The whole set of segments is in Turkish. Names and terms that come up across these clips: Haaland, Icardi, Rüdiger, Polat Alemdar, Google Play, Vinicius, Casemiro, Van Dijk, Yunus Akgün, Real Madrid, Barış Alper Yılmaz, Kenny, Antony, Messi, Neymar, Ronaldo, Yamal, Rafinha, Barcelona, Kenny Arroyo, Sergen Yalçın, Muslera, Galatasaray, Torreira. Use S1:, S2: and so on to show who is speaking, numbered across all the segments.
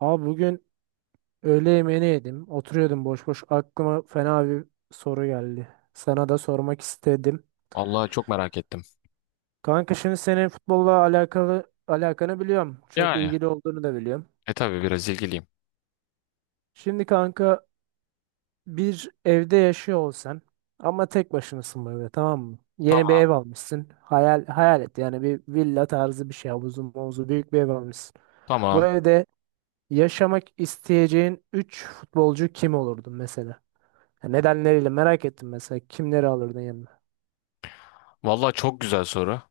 S1: Abi bugün öğle yemeğini yedim. Oturuyordum boş boş. Aklıma fena bir soru geldi. Sana da sormak istedim.
S2: Vallahi çok merak ettim.
S1: Kanka şimdi senin futbolla alakalı alakanı biliyorum. Çok
S2: Yani
S1: ilgili olduğunu da biliyorum.
S2: tabii biraz ilgiliyim.
S1: Şimdi kanka bir evde yaşıyor olsan ama tek başınasın böyle tamam mı? Yeni bir
S2: Tamam.
S1: ev almışsın. Hayal et yani bir villa tarzı bir şey. Havuzu mavuzu büyük bir ev almışsın. Bu
S2: Tamam.
S1: evde yaşamak isteyeceğin 3 futbolcu kim olurdu mesela? Ya Nedenleriyle merak ettim mesela kimleri alırdın yanına?
S2: Vallahi çok güzel soru.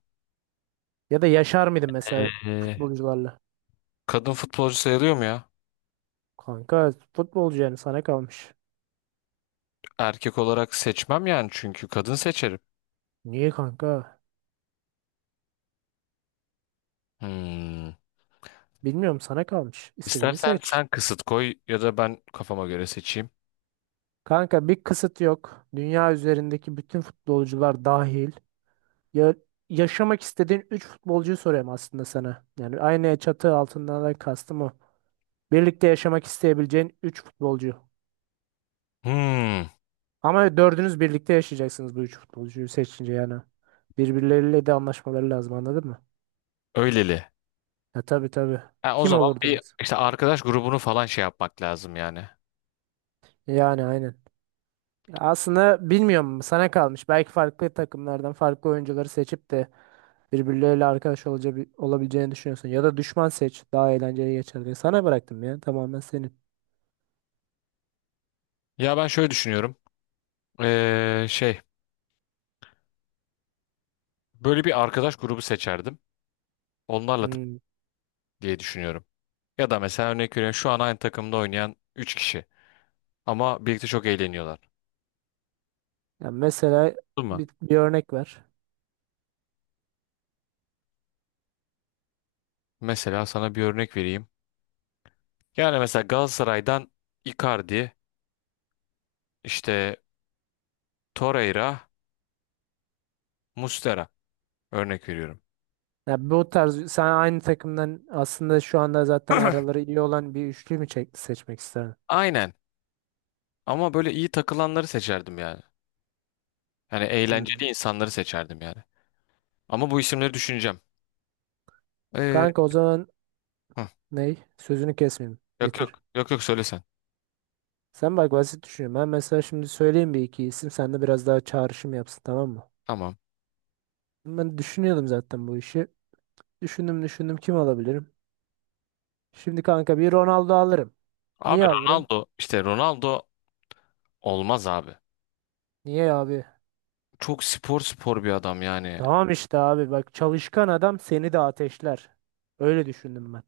S1: Ya da yaşar mıydın mesela
S2: Ee,
S1: futbolcularla?
S2: kadın futbolcu sayılıyor mu ya?
S1: Kanka futbolcu yani sana kalmış.
S2: Erkek olarak seçmem yani çünkü kadın seçerim.
S1: Niye kanka?
S2: Hmm.
S1: Bilmiyorum sana kalmış. İstediğini
S2: İstersen
S1: seç.
S2: sen kısıt koy ya da ben kafama göre seçeyim.
S1: Kanka bir kısıt yok. Dünya üzerindeki bütün futbolcular dahil. Ya, yaşamak istediğin 3 futbolcuyu soruyorum aslında sana. Yani aynı çatı altından da kastım o. Birlikte yaşamak isteyebileceğin 3 futbolcu.
S2: Hmm.
S1: Ama dördünüz birlikte yaşayacaksınız bu üç futbolcuyu seçince yani. Birbirleriyle de anlaşmaları lazım anladın mı?
S2: Öyleli.
S1: Ya tabii tabii.
S2: Ha, o
S1: Kim
S2: zaman bir
S1: olurdunuz?
S2: işte arkadaş grubunu falan şey yapmak lazım yani.
S1: Yani aynen. Ya aslında bilmiyorum sana kalmış. Belki farklı takımlardan farklı oyuncuları seçip de birbirleriyle arkadaş olabileceğini düşünüyorsun. Ya da düşman seç daha eğlenceli geçer diye. Sana bıraktım ya tamamen senin.
S2: Ya ben şöyle düşünüyorum. Şey böyle bir arkadaş grubu seçerdim. Onlarla
S1: Hmm.
S2: diye düşünüyorum. Ya da mesela örnek veriyorum şu an aynı takımda oynayan 3 kişi ama birlikte çok eğleniyorlar.
S1: Ya mesela
S2: Değil mi?
S1: bir örnek ver.
S2: Mesela sana bir örnek vereyim. Yani mesela Galatasaray'dan Icardi, işte Torreira, Muslera örnek veriyorum.
S1: Ya bu tarz sen aynı takımdan aslında şu anda zaten araları iyi olan bir üçlü mü seçmek isterdin?
S2: Aynen ama böyle iyi takılanları seçerdim yani. Yani eğlenceli
S1: Hmm.
S2: insanları seçerdim yani. Ama bu isimleri düşüneceğim. Ee,
S1: Kanka o zaman
S2: hı.
S1: ney? Sözünü kesmeyeyim.
S2: Yok,
S1: Bitir.
S2: yok, yok, yok, söyle sen.
S1: Sen bak basit düşünüyorum. Ben mesela şimdi söyleyeyim bir iki isim. Sen de biraz daha çağrışım yapsın tamam mı?
S2: Tamam.
S1: Ben düşünüyordum zaten bu işi. Düşündüm düşündüm kim alabilirim? Şimdi kanka bir Ronaldo alırım.
S2: Abi
S1: Niye alırım?
S2: Ronaldo işte Ronaldo olmaz abi.
S1: Niye abi?
S2: Çok spor spor bir adam yani.
S1: Tamam işte abi bak çalışkan adam seni de ateşler. Öyle düşündüm ben.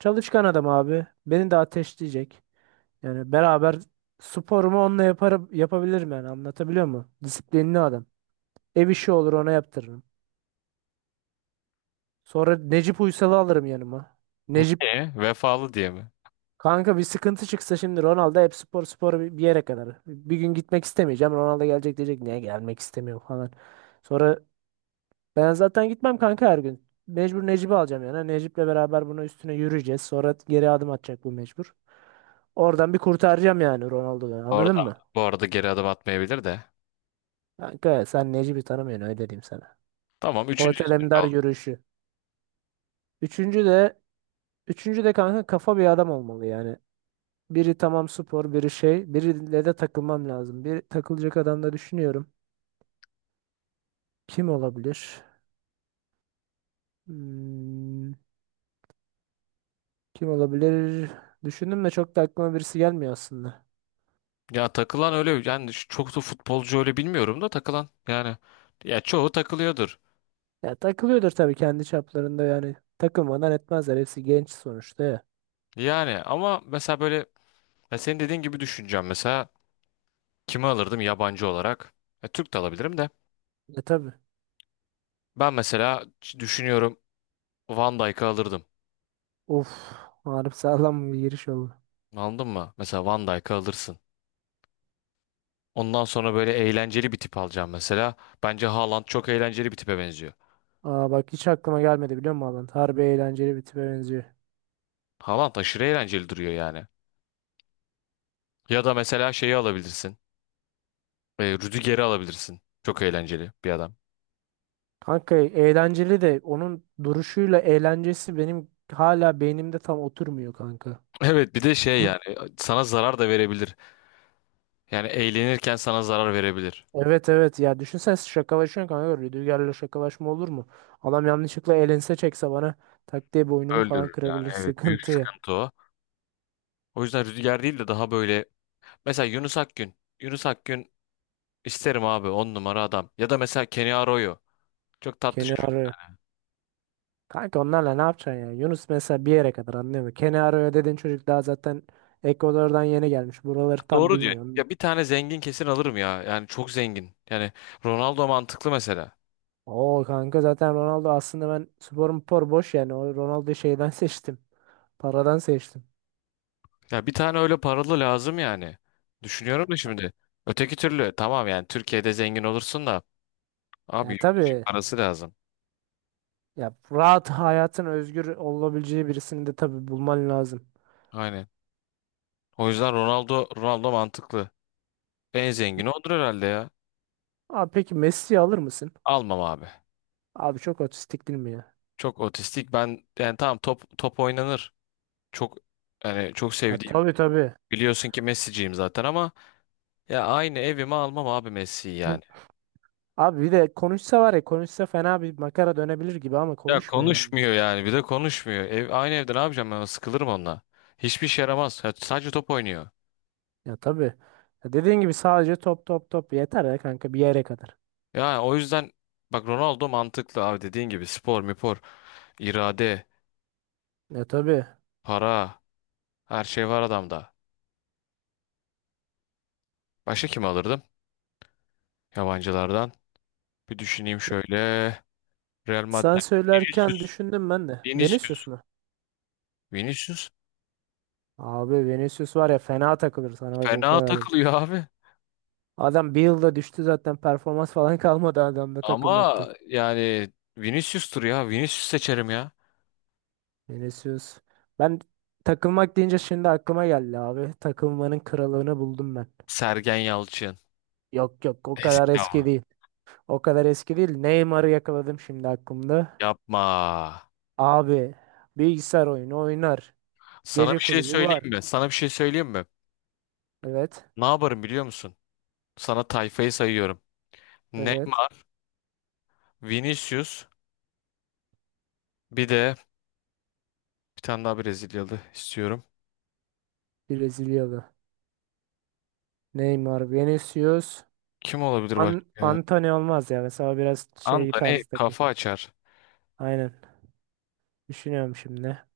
S1: Çalışkan adam abi. Beni de ateşleyecek. Yani beraber sporumu onunla yaparım, yapabilirim yani anlatabiliyor muyum? Disiplinli adam. Ev işi olur ona yaptırırım. Sonra Necip Uysal'ı alırım yanıma. Necip
S2: Niye? Vefalı diye mi?
S1: kanka bir sıkıntı çıksa şimdi Ronaldo hep spor spor bir yere kadar. Bir gün gitmek istemeyeceğim. Ronaldo gelecek diyecek niye gelmek istemiyor falan. Sonra ben zaten gitmem kanka her gün. Mecbur Necip'i alacağım yani. Necip'le beraber bunun üstüne yürüyeceğiz. Sonra geri adım atacak bu mecbur. Oradan bir kurtaracağım yani Ronaldo'dan. Anladın
S2: Orada.
S1: mı?
S2: Bu arada geri adım atmayabilir de.
S1: Kanka sen Necip'i tanımıyorsun öyle diyeyim sana.
S2: Tamam, üçüncü
S1: Polat
S2: ismin
S1: Alemdar
S2: oldu.
S1: yürüyüşü. Üçüncü de Üçüncü de kanka kafa bir adam olmalı yani. Biri tamam spor, biri şey. Biriyle de takılmam lazım. Bir takılacak adam da düşünüyorum. Kim olabilir? Hmm, kim olabilir? Düşündüm de çok da aklıma birisi gelmiyor aslında.
S2: Ya takılan öyle yani çok da futbolcu öyle bilmiyorum da takılan yani. Ya çoğu takılıyordur.
S1: Ya takılıyordur tabii kendi çaplarında yani. Takılmadan etmezler. Hepsi genç sonuçta ya.
S2: Yani ama mesela böyle ya senin dediğin gibi düşüneceğim mesela kimi alırdım yabancı olarak? Ya Türk de alabilirim de.
S1: E tabii.
S2: Ben mesela düşünüyorum Van Dijk'ı alırdım.
S1: Of. Harbi sağlam bir giriş oldu.
S2: Anladın mı? Mesela Van Dijk'ı alırsın. Ondan sonra böyle eğlenceli bir tip alacağım mesela. Bence Haaland çok eğlenceli bir tipe benziyor.
S1: Aa bak hiç aklıma gelmedi biliyor musun Alan? Harbi eğlenceli bir tipe benziyor.
S2: Haaland aşırı eğlenceli duruyor yani. Ya da mesela şeyi alabilirsin. Rüdiger'i alabilirsin. Çok eğlenceli bir adam.
S1: Kanka eğlenceli de onun duruşuyla eğlencesi benim hala beynimde tam oturmuyor kanka.
S2: Evet, bir de şey yani sana zarar da verebilir. Yani eğlenirken sana zarar verebilir.
S1: Evet evet ya düşünsene şakalaşıyorsun kanka Rüdiger'le şakalaşma olur mu? Adam yanlışlıkla elense çekse bana tak diye boynumu falan
S2: Öldürür yani,
S1: kırabilir
S2: evet, büyük
S1: sıkıntı ya.
S2: sıkıntı o. O yüzden Rüdiger değil de daha böyle mesela Yunus Akgün. Yunus Akgün isterim abi, on numara adam. Ya da mesela Kenny Arroyo. Çok tatlı
S1: Kenny
S2: çocuk.
S1: arıyor. Kanka onlarla ne yapacaksın ya? Yunus mesela bir yere kadar anlıyor mu? Kenny arıyor dediğin çocuk daha zaten Ekvador'dan yeni gelmiş. Buraları tam
S2: Doğru diyorsun.
S1: bilmiyorum.
S2: Ya bir tane zengin kesin alırım ya. Yani çok zengin. Yani Ronaldo mantıklı mesela.
S1: Oo kanka zaten Ronaldo aslında ben sporum spor boş yani. O Ronaldo'yu şeyden seçtim. Paradan seçtim.
S2: Ya bir tane öyle paralı lazım yani. Düşünüyorum da şimdi. Öteki türlü tamam yani Türkiye'de zengin olursun da abi
S1: Ya
S2: yurt dışı
S1: tabii
S2: parası lazım.
S1: ya rahat hayatın özgür olabileceği birisini de tabii bulman lazım.
S2: Aynen. O yüzden Ronaldo mantıklı. En zengini odur herhalde ya.
S1: Abi peki Messi'yi alır mısın?
S2: Almam abi.
S1: Abi çok otistik değil mi ya?
S2: Çok otistik. Ben yani tamam top top oynanır. Çok yani çok
S1: Ha,
S2: sevdiğim.
S1: tabii tabii.
S2: Biliyorsun ki Messi'ciyim zaten ama ya aynı evime almam abi Messi'yi
S1: Hı.
S2: yani.
S1: Abi bir de konuşsa var ya konuşsa fena bir makara dönebilir gibi ama
S2: Ya
S1: konuşmuyor ya.
S2: konuşmuyor yani bir de konuşmuyor. Ev, aynı evde ne yapacağım, ben sıkılırım onunla. Hiçbir işe yaramaz. Ya sadece top oynuyor.
S1: Ya tabii. Ya dediğin gibi sadece top top top yeter ya kanka bir yere kadar.
S2: Yani o yüzden bak Ronaldo mantıklı abi, dediğin gibi spor, mipor, irade,
S1: Ya tabii.
S2: para, her şey var adamda. Başka kim alırdım yabancılardan? Bir düşüneyim şöyle. Real
S1: Sen
S2: Madrid.
S1: söylerken
S2: Vinicius.
S1: düşündüm ben de. Vinicius
S2: Vinicius.
S1: mu?
S2: Vinicius.
S1: Abi Vinicius var ya fena takılır sana bak o
S2: Fena
S1: kadar.
S2: takılıyor abi.
S1: Adam bir yılda düştü zaten performans falan kalmadı adamda takılmaktan.
S2: Ama yani Vinicius'tur ya. Vinicius seçerim ya.
S1: Vinicius. Ben takılmak deyince şimdi aklıma geldi abi. Takılmanın kralını buldum ben.
S2: Sergen Yalçın.
S1: Yok yok o kadar
S2: Eski
S1: eski
S2: ama.
S1: değil. O kadar eski değil. Neymar'ı yakaladım şimdi aklımda.
S2: Yapma.
S1: Abi bilgisayar oyunu oynar.
S2: Sana
S1: Gece
S2: bir şey
S1: kulübü var.
S2: söyleyeyim mi? Sana bir şey söyleyeyim mi?
S1: Evet.
S2: Ne yaparım biliyor musun? Sana tayfayı sayıyorum.
S1: Evet.
S2: Neymar, Vinicius, bir de bir tane daha Brezilyalı istiyorum.
S1: Brezilyalı. Neymar, Vinicius.
S2: Kim olabilir başka?
S1: Antony olmaz ya. Mesela biraz şey
S2: Antony
S1: tarzı takı.
S2: kafa açar.
S1: Aynen. Düşünüyorum şimdi.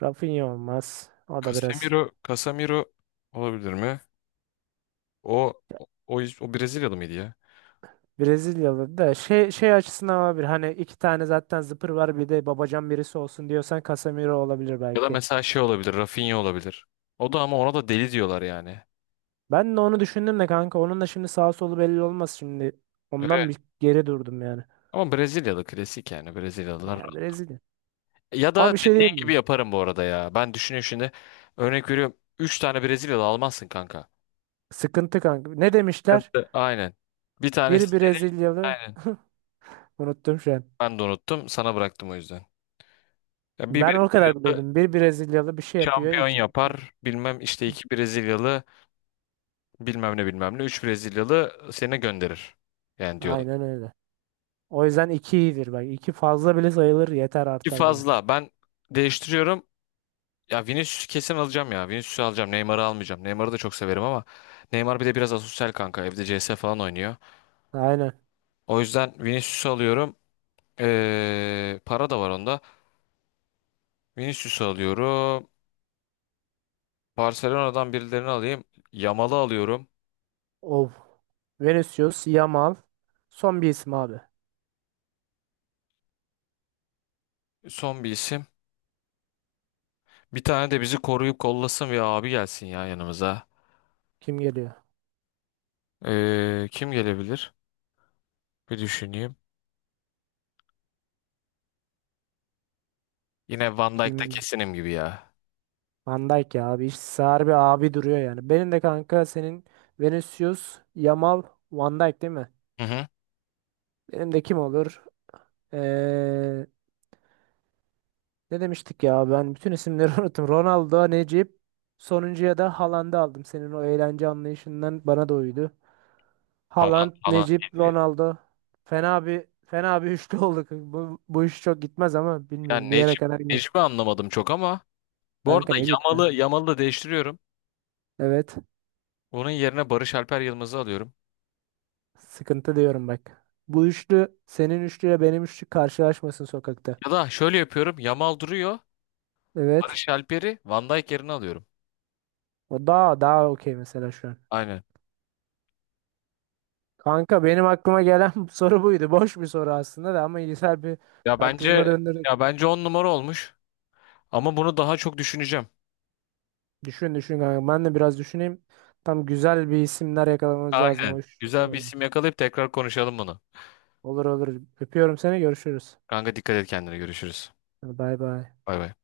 S1: Rafinha olmaz. O da biraz.
S2: Casemiro olabilir mi? O o, o Brezilyalı mıydı ya?
S1: Brezilyalı da şey açısından olabilir. Hani iki tane zaten zıpır var bir de babacan birisi olsun diyorsan Casemiro olabilir
S2: Ya da
S1: belki.
S2: mesela şey olabilir, Rafinha olabilir. O da ama ona da deli diyorlar yani.
S1: Ben de onu düşündüm de kanka onun da şimdi sağ solu belli olmaz şimdi.
S2: Evet.
S1: Ondan bir geri durdum yani.
S2: Ama Brezilyalı klasik yani Brezilyalılar.
S1: Ya Brezilya.
S2: Ya
S1: Ama
S2: da
S1: bir şey
S2: dediğin
S1: diyeyim mi?
S2: gibi yaparım bu arada ya. Ben düşünüyorum şimdi. Örnek veriyorum. 3 tane Brezilyalı almazsın kanka.
S1: Sıkıntı kanka. Ne demişler?
S2: Sıkıntı. Aynen. Bir tanesi
S1: Bir
S2: seni.
S1: Brezilyalı
S2: Aynen.
S1: unuttum şu an.
S2: Ben de unuttum. Sana bıraktım o yüzden. Ya bir
S1: Ben o kadar
S2: Brezilyalı
S1: biliyordum. Bir Brezilyalı bir şey yapıyor.
S2: şampiyon
S1: İki...
S2: yapar. Bilmem işte iki Brezilyalı bilmem ne bilmem ne. Üç Brezilyalı seni gönderir. Yani
S1: Aynen
S2: diyorlar.
S1: öyle. O yüzden iki iyidir bak. İki fazla bile sayılır yeter
S2: Ki
S1: artar bile.
S2: fazla. Ben değiştiriyorum. Ya Vinicius'u kesin alacağım ya. Vinicius'u alacağım. Neymar'ı almayacağım. Neymar'ı da çok severim ama Neymar bir de biraz asosyal kanka. Evde CS falan oynuyor.
S1: Aynen.
S2: O yüzden Vinicius'u alıyorum. Para da var onda. Vinicius'u alıyorum. Barcelona'dan birilerini alayım. Yamal'ı alıyorum.
S1: Of. Vinicius, Yamal. Son bir isim abi.
S2: Son bir isim. Bir tane de bizi koruyup kollasın ve abi gelsin ya yanımıza.
S1: Kim geliyor?
S2: Kim gelebilir? Bir düşüneyim. Yine Van Dijk da
S1: Kim?
S2: kesinim gibi ya.
S1: Van Dijk ya abi. İşte harbi abi duruyor yani. Benim de kanka senin Vinicius, Yamal, Van Dijk değil mi?
S2: Hı hı.
S1: Benim de kim olur? Ee, ne demiştik ya? Ben bütün isimleri unuttum. Ronaldo, Necip. Sonuncuya da Haaland'ı aldım. Senin o eğlence anlayışından bana da uydu.
S2: Haaland,
S1: Haaland,
S2: Haaland
S1: Necip,
S2: geliyor.
S1: Ronaldo. Fena bir üçlü olduk. Bu iş çok gitmez ama bilmiyorum
S2: Yani
S1: bir yere
S2: Necip,
S1: kadar gider.
S2: Necip'i anlamadım çok ama. Bu
S1: Kanka
S2: arada
S1: Necip'te.
S2: Yamal'ı da değiştiriyorum.
S1: Evet.
S2: Onun yerine Barış Alper Yılmaz'ı alıyorum.
S1: Sıkıntı diyorum bak. Bu üçlü senin üçlüyle benim üçlü karşılaşmasın sokakta.
S2: Ya da şöyle yapıyorum. Yamal duruyor.
S1: Evet.
S2: Barış Alper'i Van Dijk yerine alıyorum.
S1: O daha okey mesela şu an.
S2: Aynen.
S1: Kanka benim aklıma gelen soru buydu. Boş bir soru aslında da ama güzel bir
S2: Ya
S1: tartışma
S2: bence ya
S1: döndürdük.
S2: bence 10 numara olmuş. Ama bunu daha çok düşüneceğim.
S1: Düşün düşün kanka. Ben de biraz düşüneyim. Tam güzel bir isimler yakalamamız lazım. O
S2: Aynen.
S1: iş çok
S2: Güzel bir
S1: önemli.
S2: isim yakalayıp tekrar konuşalım bunu.
S1: Olur olur. Öpüyorum seni. Görüşürüz.
S2: Kanka dikkat et kendine, görüşürüz.
S1: Hadi Bay bay.
S2: Bay bay.